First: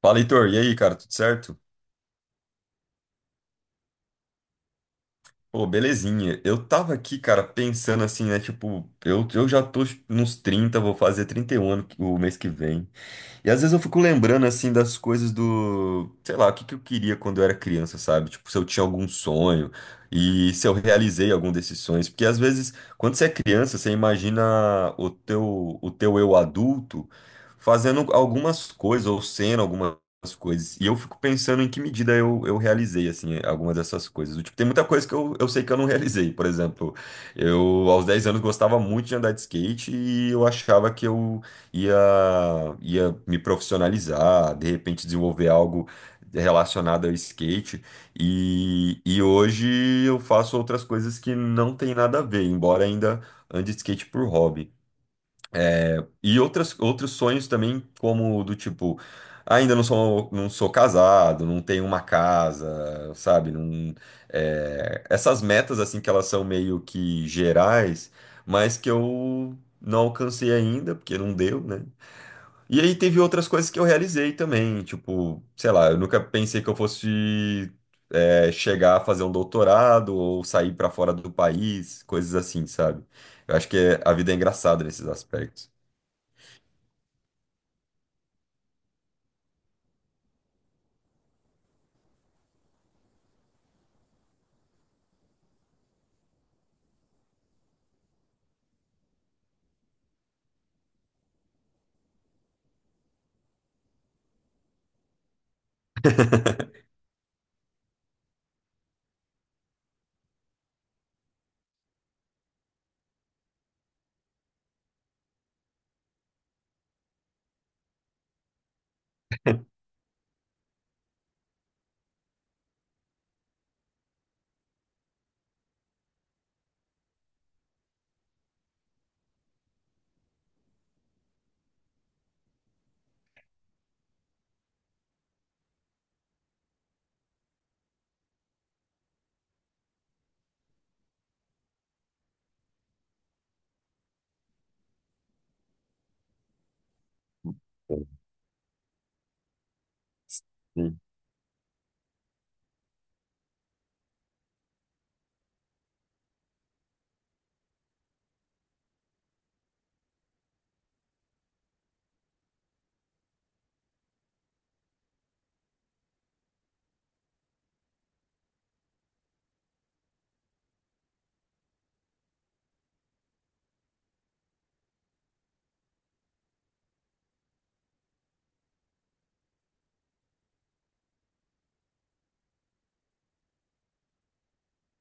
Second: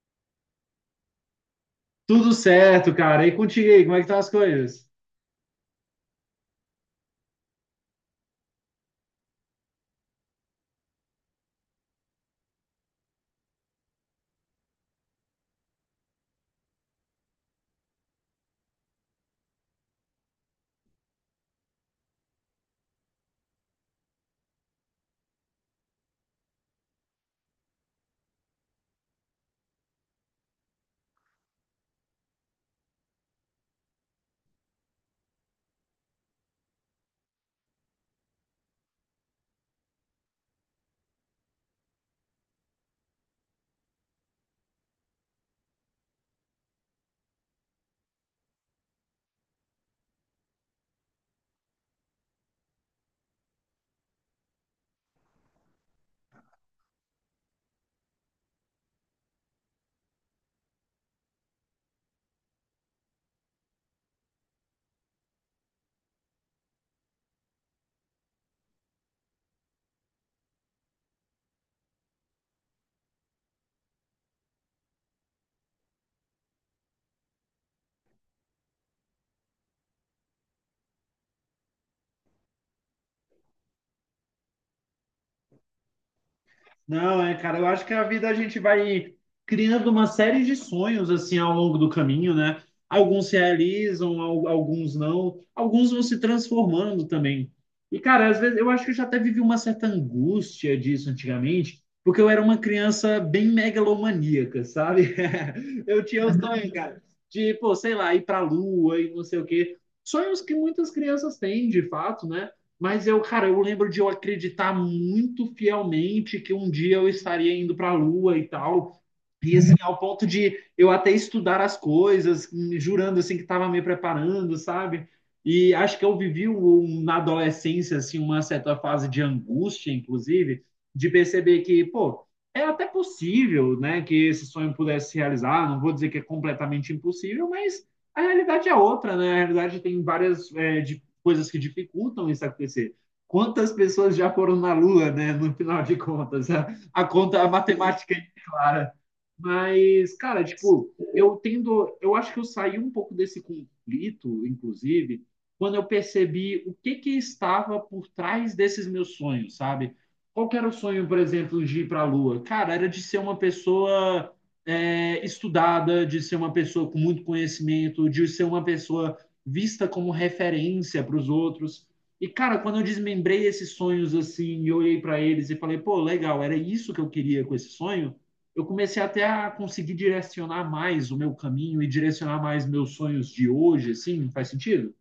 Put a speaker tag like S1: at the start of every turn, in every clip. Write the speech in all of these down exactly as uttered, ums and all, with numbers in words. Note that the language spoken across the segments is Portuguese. S1: Fala, Heitor. E aí, cara, tudo certo?
S2: Tudo certo, cara. E contigo aí, como é que estão as coisas?
S1: Pô, belezinha. Eu tava aqui, cara, pensando assim, né? Tipo, eu, eu já tô tipo, nos trinta. Vou fazer trinta e um ano que- o mês que vem. E às vezes eu fico lembrando, assim, das coisas do, sei lá, o que que eu queria quando eu era criança, sabe? Tipo, se eu tinha algum sonho e se eu realizei algum desses sonhos. Porque às vezes, quando você é criança, você imagina o teu, o teu eu adulto fazendo algumas coisas ou sendo algumas coisas. E eu fico pensando em que medida eu, eu realizei, assim, algumas dessas coisas. Do tipo, tem muita coisa que eu, eu sei que eu não realizei. Por exemplo, eu aos dez anos gostava muito de andar de skate e eu achava que eu ia, ia me profissionalizar, de repente desenvolver algo relacionado ao skate. E, e hoje eu faço outras coisas que não tem nada a ver, embora ainda ande de skate por hobby. E outras, outros sonhos também, como do tipo, ainda não sou, não sou casado, não tenho uma casa, sabe? Não, é, essas metas, assim, que elas são meio que gerais, mas que eu não alcancei ainda, porque não deu, né? E aí teve outras coisas que eu realizei também, tipo, sei lá, eu nunca pensei que eu fosse é, chegar a fazer um doutorado ou sair pra fora do país, coisas assim, sabe? Eu acho que é- a vida é engraçada nesses aspectos.
S2: Não, é, cara, eu acho que a vida a gente vai criando uma série de sonhos assim ao longo do caminho, né? Alguns se realizam, al- alguns não, alguns vão se transformando também. E, cara, às vezes eu acho que eu já até vivi uma certa angústia disso antigamente, porque eu era uma criança bem megalomaníaca, sabe? Eu tinha os sonhos, cara, de, pô, sei lá, ir pra lua e não sei o quê. Sonhos que muitas crianças têm, de fato, né? Mas eu, cara, eu lembro de eu acreditar muito fielmente que um dia eu estaria indo para a Lua e tal. E assim, ao ponto de eu até estudar as coisas, hum, jurando assim que estava me preparando, sabe? E acho que eu vivi um- um, na adolescência assim uma certa fase de angústia, inclusive, de perceber que, pô, é até possível, né, que esse sonho pudesse se realizar. Não vou dizer que é completamente impossível, mas a realidade é outra, né? A realidade tem várias é, de, coisas que dificultam isso acontecer. Quantas pessoas já foram na Lua, né? No final de contas, a, a conta, a matemática é clara. Mas, cara, tipo, eu tendo, eu acho que eu saí um pouco desse conflito, inclusive, quando eu percebi o que que estava por trás desses meus sonhos, sabe? Qual que era o sonho, por exemplo, de ir para a Lua? Cara, era de ser uma pessoa é, estudada, de ser uma pessoa com muito conhecimento, de ser uma pessoa vista como referência para os outros. E, cara, quando eu desmembrei esses sonhos assim, e olhei para eles e falei, pô, legal, era isso que eu queria com esse sonho, eu comecei até a conseguir direcionar mais o meu caminho e direcionar mais meus sonhos de hoje, assim, faz sentido?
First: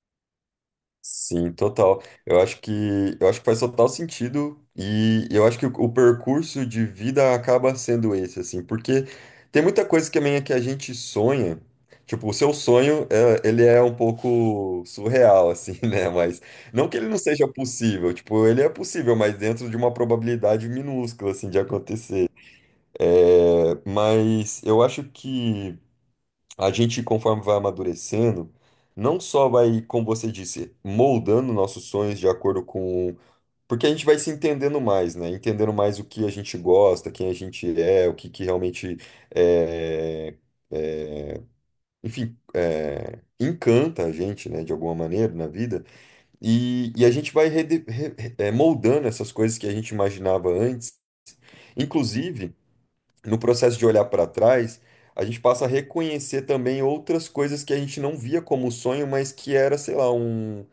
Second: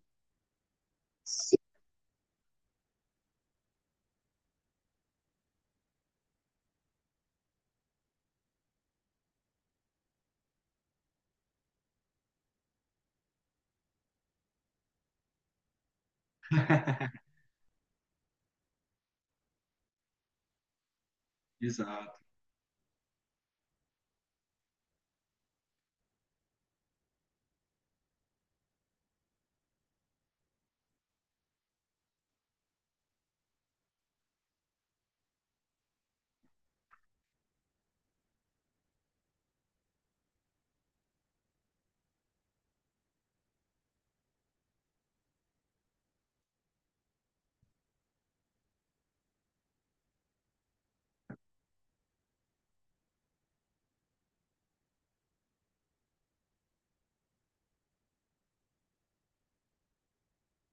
S1: Sim,
S2: Sim.
S1: total. Eu acho que eu acho que faz total sentido e eu acho que o, o percurso de vida acaba sendo esse, assim, porque tem muita coisa que também é que a gente sonha. Tipo, o seu sonho, é, ele é um pouco surreal, assim, né? Mas não que ele não seja possível, tipo, ele é possível, mas dentro de uma probabilidade minúscula, assim, de
S2: Exato.
S1: acontecer. É, mas eu acho que a gente, conforme vai amadurecendo, não só vai, como você disse, moldando nossos sonhos de acordo com. Porque a gente vai se entendendo mais, né? Entendendo mais o que a gente gosta, quem a gente é, o que, que realmente é, é, enfim, é, encanta a gente, né, de alguma maneira na vida. E, e a gente vai rede- re- re- é, moldando essas coisas que a gente imaginava antes. Inclusive no processo de olhar para trás, a gente passa a reconhecer também outras coisas que a gente não via como sonho, mas que era, sei lá, um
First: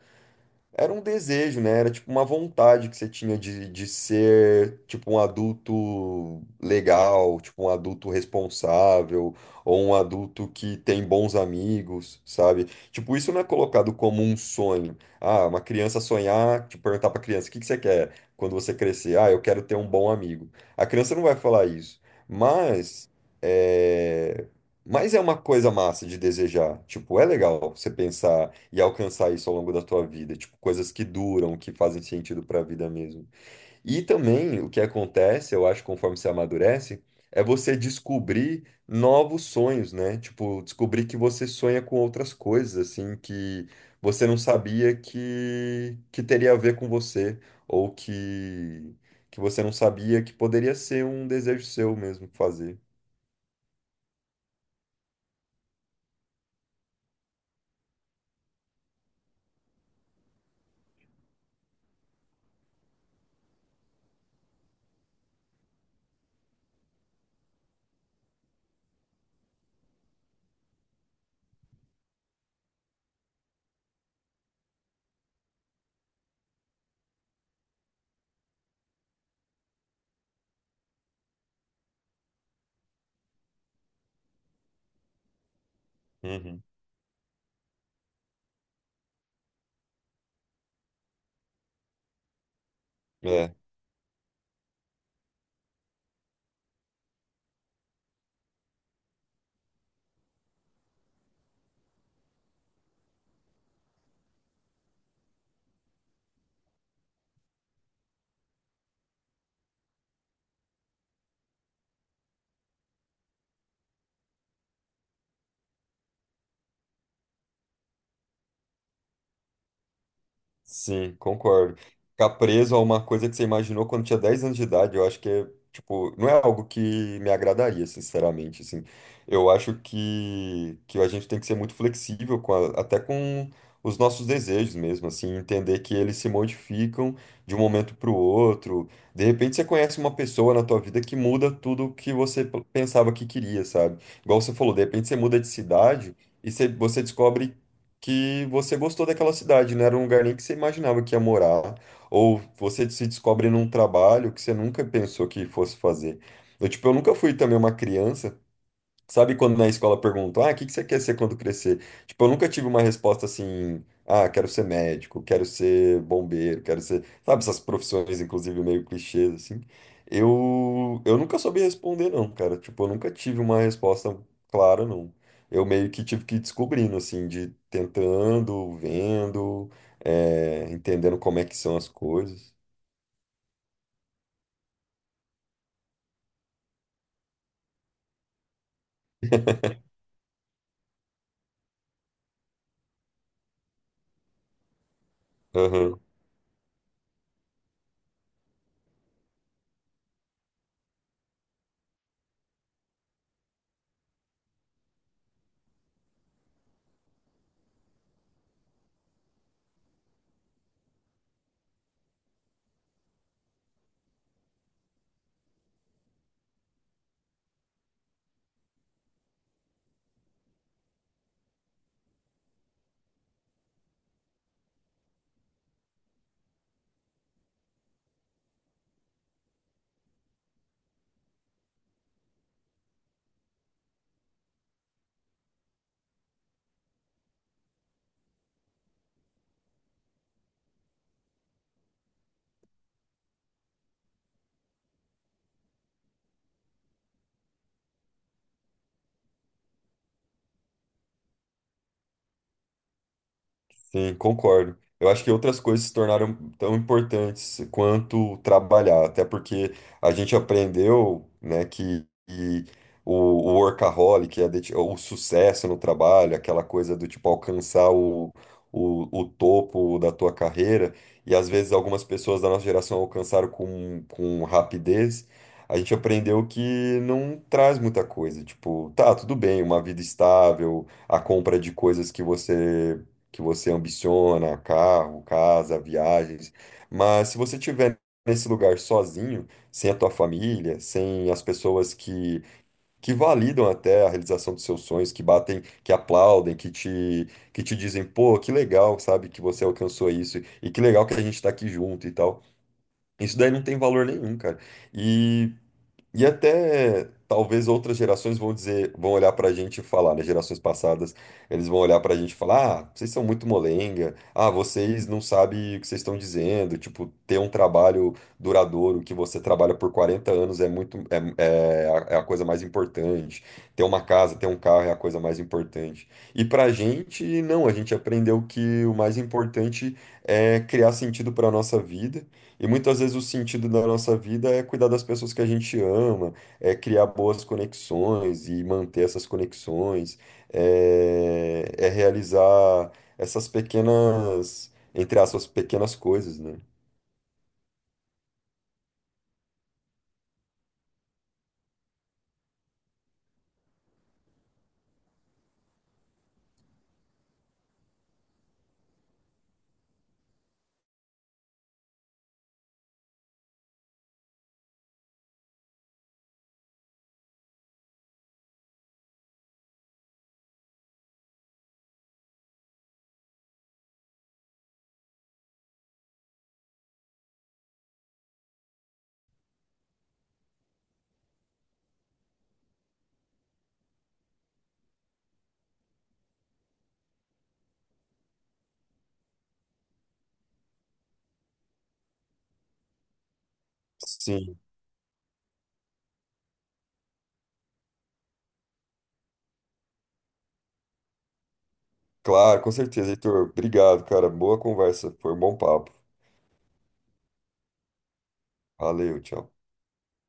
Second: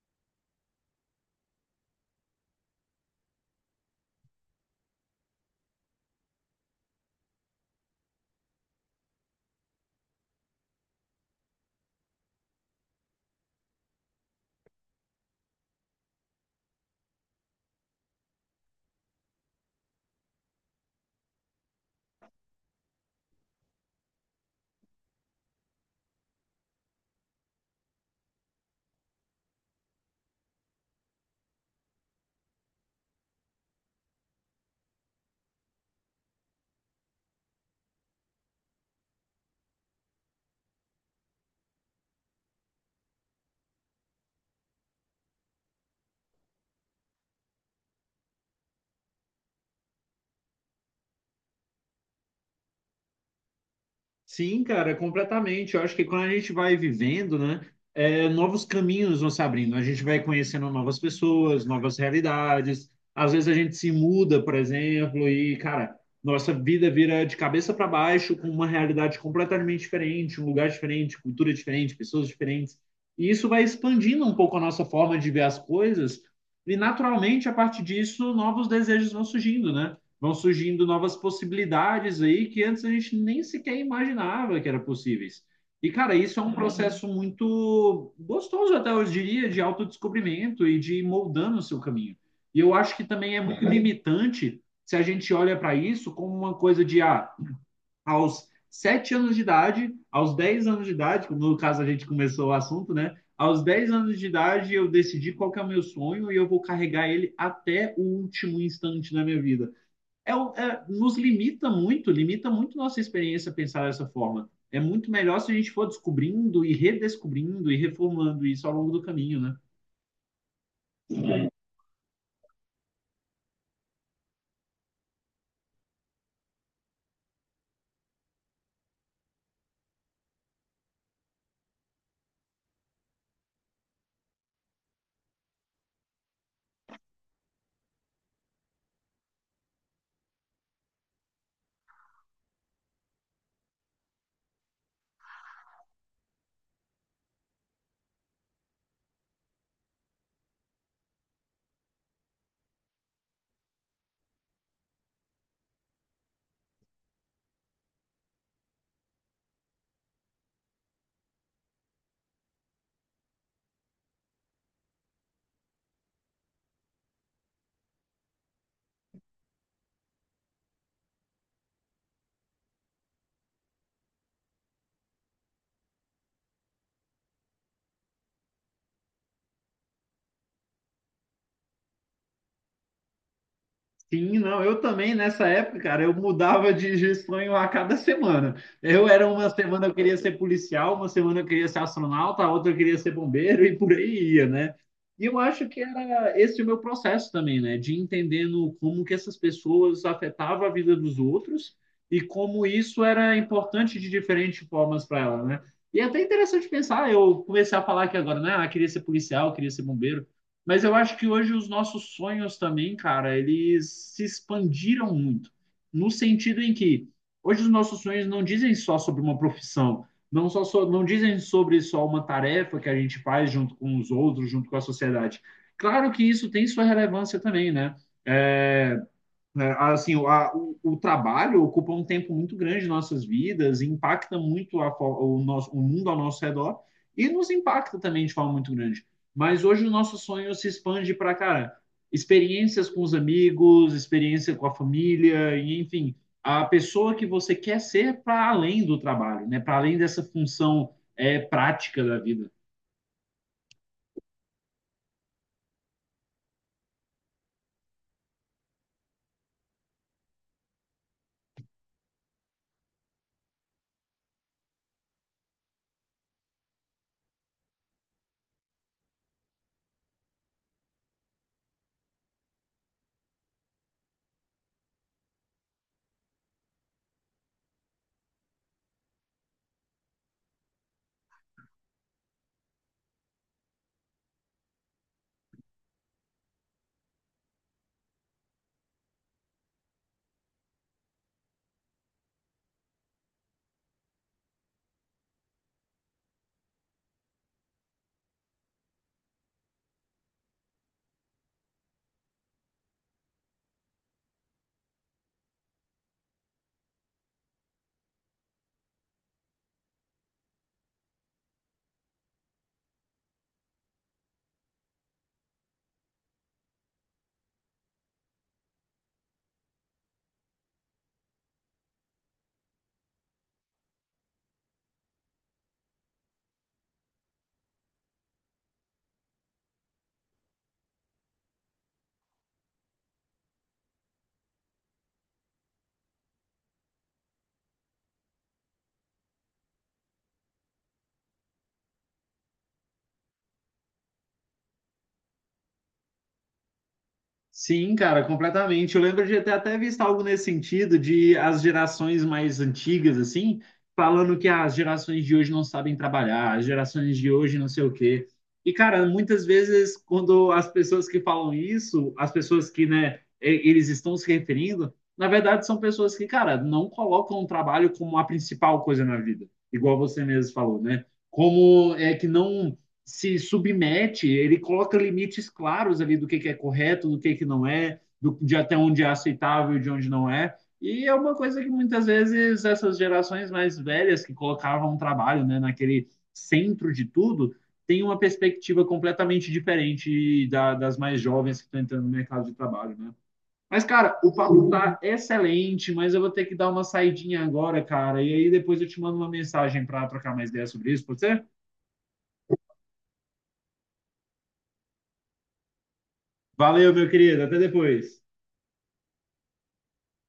S1: era um desejo, né? Era tipo uma vontade que você tinha de, de ser tipo um adulto legal, tipo um adulto responsável, ou um adulto que tem bons amigos, sabe? Tipo, isso não é colocado como um sonho. Ah, uma criança sonhar, tipo, perguntar pra criança, o que que você quer quando você crescer? Ah, eu quero ter um bom amigo. A criança não vai falar isso. Mas. eh, mas é uma coisa massa de desejar. Tipo, é legal você pensar e alcançar isso ao longo da tua vida. Tipo, coisas que duram, que fazem sentido pra vida mesmo. E também o que acontece, eu acho, conforme você amadurece, é você descobrir novos sonhos, né? Tipo, descobrir que você sonha com outras coisas, assim, que você não sabia que, que teria a ver com você, ou que, que você não sabia que poderia ser um desejo seu mesmo fazer.
S2: Sim, cara, completamente. Eu acho que quando a gente vai vivendo, né, é, novos caminhos vão se abrindo. A gente vai conhecendo novas pessoas, novas realidades. Às vezes a gente se muda, por exemplo, e, cara, nossa vida vira de cabeça para baixo com uma realidade completamente diferente, um lugar diferente, cultura diferente, pessoas diferentes. E isso vai expandindo um pouco a nossa forma de ver as coisas. E, naturalmente, a partir disso, novos desejos vão surgindo, né? Vão surgindo novas possibilidades aí que antes a gente nem sequer imaginava que eram possíveis. E, cara, isso é um
S1: Uhum.
S2: processo muito gostoso, até eu diria, de autodescobrimento e de ir moldando o seu caminho. E eu acho que também é
S1: É.
S2: muito limitante se a gente olha para isso como uma coisa de ah, aos sete anos de idade, aos dez anos de idade, como no caso a gente começou o assunto, né? Aos dez anos de idade eu decidi qual que é o meu sonho e eu vou carregar ele até o último instante da minha vida, é, o- é- nos limita muito, limita muito nossa experiência pensar dessa forma. É muito melhor se a gente for descobrindo e redescobrindo e reformulando isso ao longo do caminho, né?
S1: Sim, concordo. Ficar preso a uma coisa que você imaginou quando tinha dez anos de idade, eu acho que é, tipo, não é algo que me agradaria, sinceramente, assim. Eu acho que, que a gente tem que ser muito flexível com a- até com os nossos desejos mesmo, assim, entender que eles se modificam de um momento para o outro. De repente você conhece uma pessoa na tua vida que muda tudo o que você p- pensava que queria, sabe? Igual você falou, de repente você muda de cidade e você, você descobre que você gostou daquela cidade, não era um lugar nem que você imaginava que ia morar, ou você se descobre num trabalho que você nunca pensou que fosse fazer. Eu, tipo, eu nunca fui também uma criança. Sabe quando na escola perguntam, ah, o que que você quer ser quando crescer? Tipo, eu nunca tive uma resposta assim, ah, quero ser médico, quero ser bombeiro, quero ser, sabe, essas profissões, inclusive, meio clichês, assim. Eu, eu nunca soube responder, não, cara. Tipo, eu nunca tive uma resposta clara, não. Eu meio que tive que ir descobrindo, assim, de tentando, vendo, eh, entendendo como é que são as coisas.
S2: Sim, não, eu também nessa época, cara, eu mudava de de sonho a cada semana. Eu era uma semana eu queria ser policial, uma semana eu queria ser astronauta, a outra eu queria ser bombeiro e por aí ia, né? E eu acho que era esse o meu processo também, né? De entendendo como que essas pessoas afetavam a vida dos outros e como isso era importante de diferentes formas para ela, né? E é até interessante pensar, eu comecei a falar aqui agora, né? Ah, queria ser policial, queria ser bombeiro. Mas eu acho que hoje os nossos sonhos também, cara, eles se expandiram muito. No sentido em que hoje os nossos sonhos não dizem só sobre uma profissão, não só so- não dizem sobre só uma tarefa que a gente faz junto com os outros, junto com a sociedade. Claro que isso tem sua relevância também, né? É, né? Assim, o, a- o- o trabalho ocupa um tempo muito grande de nossas vidas, impacta muito a o nosso, o mundo ao nosso redor e nos impacta também de forma muito grande. Mas hoje o nosso sonho se expande para, cara, experiências com os amigos, experiência com a família, e enfim, a pessoa que você quer ser para além do trabalho, né? Para além dessa função é, prática da vida.
S1: Sim, concordo. Eu acho que outras coisas se tornaram tão importantes quanto trabalhar, até porque a gente aprendeu, né, que, que o, o workaholic, a dedi- o sucesso no trabalho, aquela coisa do tipo alcançar o, o, o topo da tua carreira, e às vezes algumas pessoas da nossa geração alcançaram com, com rapidez, a gente aprendeu que não traz muita coisa. Tipo, tá, tudo bem, uma vida estável, a compra de coisas que você que você ambiciona, carro, casa, viagens. Mas se você estiver nesse lugar sozinho, sem a tua família, sem as pessoas que, que validam até a realização dos seus sonhos, que batem, que aplaudem, que te, que te dizem, pô, que legal, sabe, que você alcançou isso, e que legal que a gente tá aqui junto e tal. Isso daí não tem valor nenhum, cara. E e até talvez outras gerações vão dizer, vão olhar pra gente e falar, né? Gerações passadas, eles vão olhar pra gente e falar: ah, vocês são muito molenga, ah, vocês não sabem o que vocês estão dizendo. Tipo, ter um trabalho duradouro que você trabalha por quarenta anos é muito, é, é a, é a coisa mais importante. Ter uma casa, ter um carro é a coisa mais importante. E pra gente, não, a gente aprendeu que o mais importante é criar sentido pra nossa vida e muitas vezes o sentido da nossa vida é cuidar das pessoas que a gente ama, é criar boas conexões e manter essas conexões, é, é realizar essas pequenas, entre aspas, pequenas coisas, né?
S2: Sim, cara, completamente. Eu lembro de ter até visto algo nesse sentido, de as gerações mais antigas, assim, falando que as gerações de hoje não sabem trabalhar, as gerações de hoje não sei o quê. E, cara, muitas vezes, quando as pessoas que falam isso, as pessoas que, né, e- eles estão se referindo, na verdade, são pessoas que, cara, não colocam o trabalho como a principal coisa na vida, igual você mesmo falou, né? Como é que não se submete, ele coloca limites claros ali do que, que é correto, do que, que não é, do, de até onde é aceitável e de onde não é. E é uma coisa que muitas vezes essas gerações mais velhas que colocavam o trabalho, né, naquele centro de tudo, tem uma perspectiva completamente diferente da, das mais jovens que estão entrando no mercado de trabalho, né? Mas, cara, o
S1: Sim,
S2: papo tá excelente, mas eu vou ter que dar uma saidinha agora, cara. E aí depois eu te mando uma mensagem para trocar mais ideias sobre isso, pode ser?
S1: claro, com certeza, Heitor. Obrigado, cara. Boa conversa, foi um bom papo.
S2: Valeu, meu querido. Até depois.
S1: Valeu, tchau.